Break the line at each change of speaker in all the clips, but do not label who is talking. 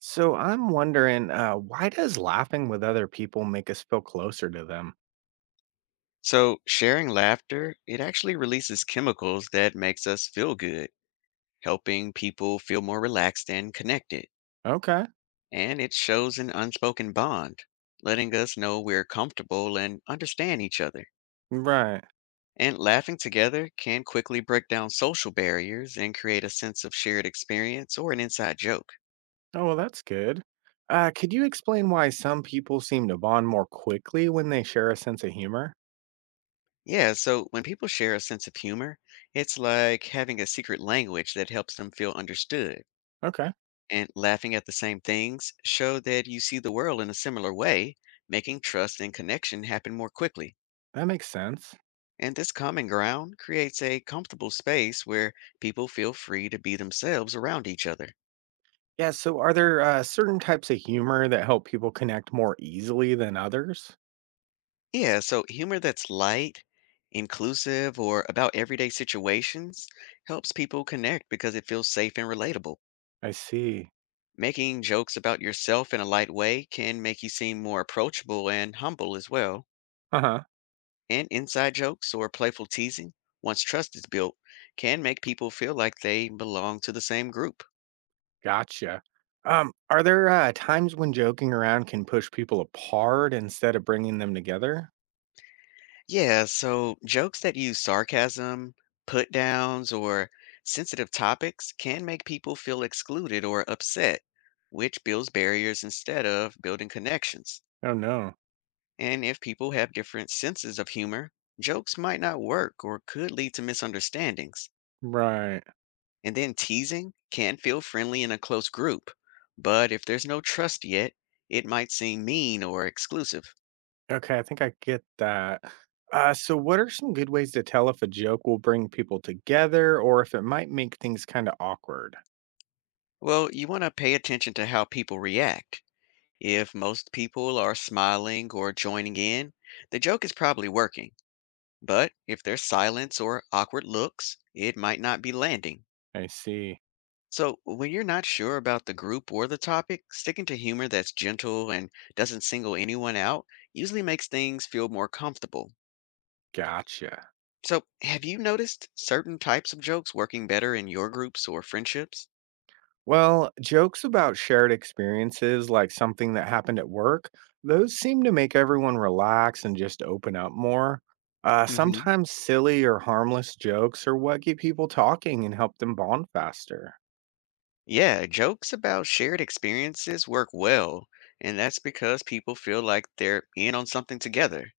So I'm wondering, why does laughing with other people make us feel closer to them?
So, sharing laughter, it actually releases chemicals that makes us feel good, helping people feel more relaxed and connected.
Okay,
And it shows an unspoken bond, letting us know we're comfortable and understand each other.
right.
And laughing together can quickly break down social barriers and create a sense of shared experience or an inside joke.
Oh, well, that's good. Could you explain why some people seem to bond more quickly when they share a sense of humor?
Yeah, so when people share a sense of humor, it's like having a secret language that helps them feel understood.
Okay,
And laughing at the same things show that you see the world in a similar way, making trust and connection happen more quickly.
that makes sense.
And this common ground creates a comfortable space where people feel free to be themselves around each other.
Yeah, so are there certain types of humor that help people connect more easily than others?
Yeah, so humor that's light, inclusive, or about everyday situations helps people connect because it feels safe and relatable.
I see.
Making jokes about yourself in a light way can make you seem more approachable and humble as well.
Uh huh.
And inside jokes or playful teasing, once trust is built, can make people feel like they belong to the same group.
Gotcha. Are there times when joking around can push people apart instead of bringing them together?
Yeah, so jokes that use sarcasm, put downs, or sensitive topics can make people feel excluded or upset, which builds barriers instead of building connections.
Oh, no.
And if people have different senses of humor, jokes might not work or could lead to misunderstandings.
Right.
And then teasing can feel friendly in a close group, but if there's no trust yet, it might seem mean or exclusive.
Okay, I think I get that. So, what are some good ways to tell if a joke will bring people together or if it might make things kind of awkward?
Well, you want to pay attention to how people react. If most people are smiling or joining in, the joke is probably working. But if there's silence or awkward looks, it might not be landing.
I see.
So, when you're not sure about the group or the topic, sticking to humor that's gentle and doesn't single anyone out usually makes things feel more comfortable.
Gotcha.
So, have you noticed certain types of jokes working better in your groups or friendships?
Well, jokes about shared experiences, like something that happened at work, those seem to make everyone relax and just open up more.
Hmm.
Sometimes silly or harmless jokes are what get people talking and help them bond faster.
Yeah, jokes about shared experiences work well, and that's because people feel like they're in on something together.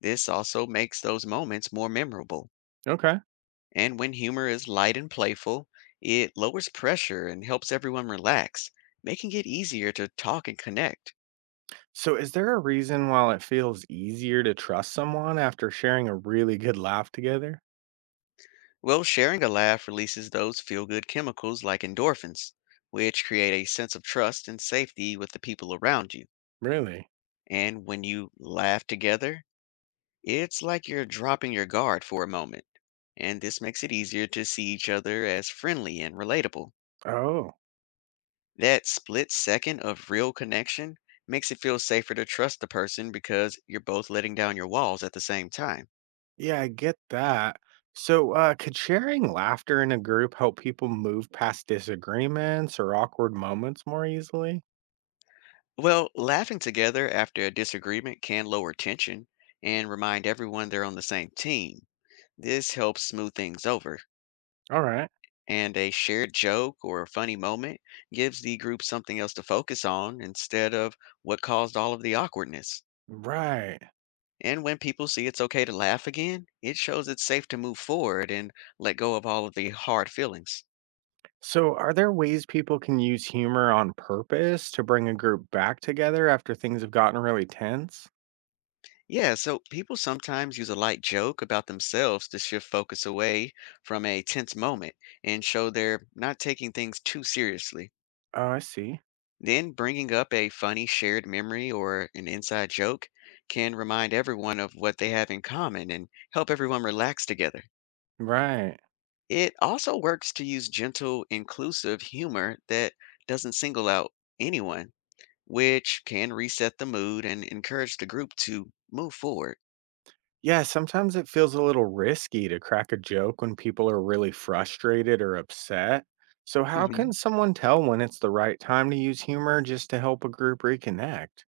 This also makes those moments more memorable.
Okay.
And when humor is light and playful, it lowers pressure and helps everyone relax, making it easier to talk and connect.
So, is there a reason while it feels easier to trust someone after sharing a really good laugh together?
Well, sharing a laugh releases those feel good chemicals like endorphins, which create a sense of trust and safety with the people around you.
Really?
And when you laugh together, it's like you're dropping your guard for a moment. And this makes it easier to see each other as friendly and relatable.
Oh,
That split second of real connection makes it feel safer to trust the person because you're both letting down your walls at the same time.
yeah, I get that. So, could sharing laughter in a group help people move past disagreements or awkward moments more easily?
Well, laughing together after a disagreement can lower tension and remind everyone they're on the same team. This helps smooth things over,
All right.
and a shared joke or a funny moment gives the group something else to focus on instead of what caused all of the awkwardness.
Right.
And when people see it's okay to laugh again, it shows it's safe to move forward and let go of all of the hard feelings.
So, are there ways people can use humor on purpose to bring a group back together after things have gotten really tense?
Yeah, so people sometimes use a light joke about themselves to shift focus away from a tense moment and show they're not taking things too seriously.
Oh, I see.
Then bringing up a funny shared memory or an inside joke can remind everyone of what they have in common and help everyone relax together.
Right.
It also works to use gentle, inclusive humor that doesn't single out anyone, which can reset the mood and encourage the group to move forward.
Yeah, sometimes it feels a little risky to crack a joke when people are really frustrated or upset. So, how can someone tell when it's the right time to use humor just to help a group reconnect?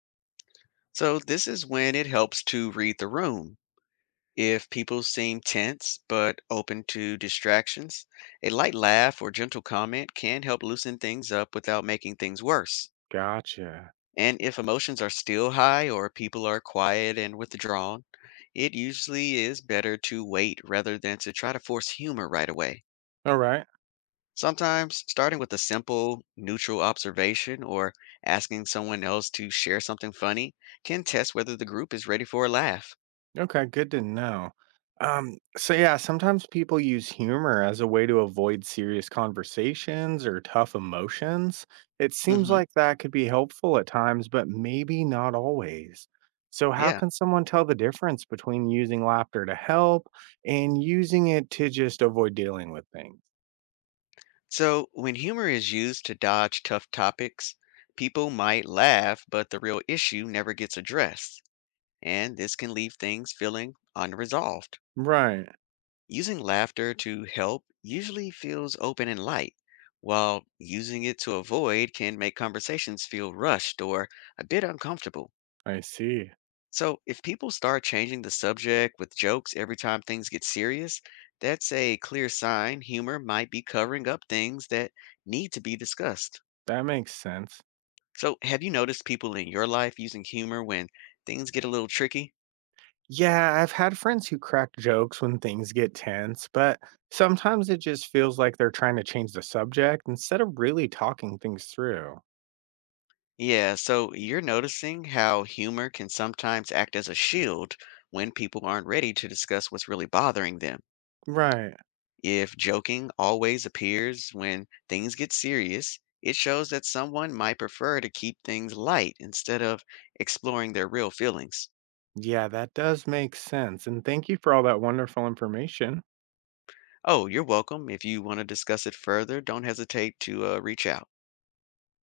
So, this is when it helps to read the room. If people seem tense but open to distractions, a light laugh or gentle comment can help loosen things up without making things worse.
Gotcha.
And if emotions are still high or people are quiet and withdrawn, it usually is better to wait rather than to try to force humor right away.
All right.
Sometimes starting with a simple, neutral observation or asking someone else to share something funny can test whether the group is ready for a laugh.
Okay, good to know. So yeah, sometimes people use humor as a way to avoid serious conversations or tough emotions. It seems
Mhm.
like that could be helpful at times, but maybe not always. So how
Yeah.
can someone tell the difference between using laughter to help and using it to just avoid dealing with things?
So when humor is used to dodge tough topics, people might laugh, but the real issue never gets addressed. And this can leave things feeling unresolved.
Right.
Using laughter to help usually feels open and light, while using it to avoid can make conversations feel rushed or a bit uncomfortable.
I see.
So if people start changing the subject with jokes every time things get serious, that's a clear sign humor might be covering up things that need to be discussed.
That makes sense.
So, have you noticed people in your life using humor when things get a little tricky?
Yeah, I've had friends who crack jokes when things get tense, but sometimes it just feels like they're trying to change the subject instead of really talking things through.
Yeah, so you're noticing how humor can sometimes act as a shield when people aren't ready to discuss what's really bothering them.
Right.
If joking always appears when things get serious, it shows that someone might prefer to keep things light instead of exploring their real feelings.
Yeah, that does make sense. And thank you for all that wonderful information.
Oh, you're welcome. If you want to discuss it further, don't hesitate to reach out.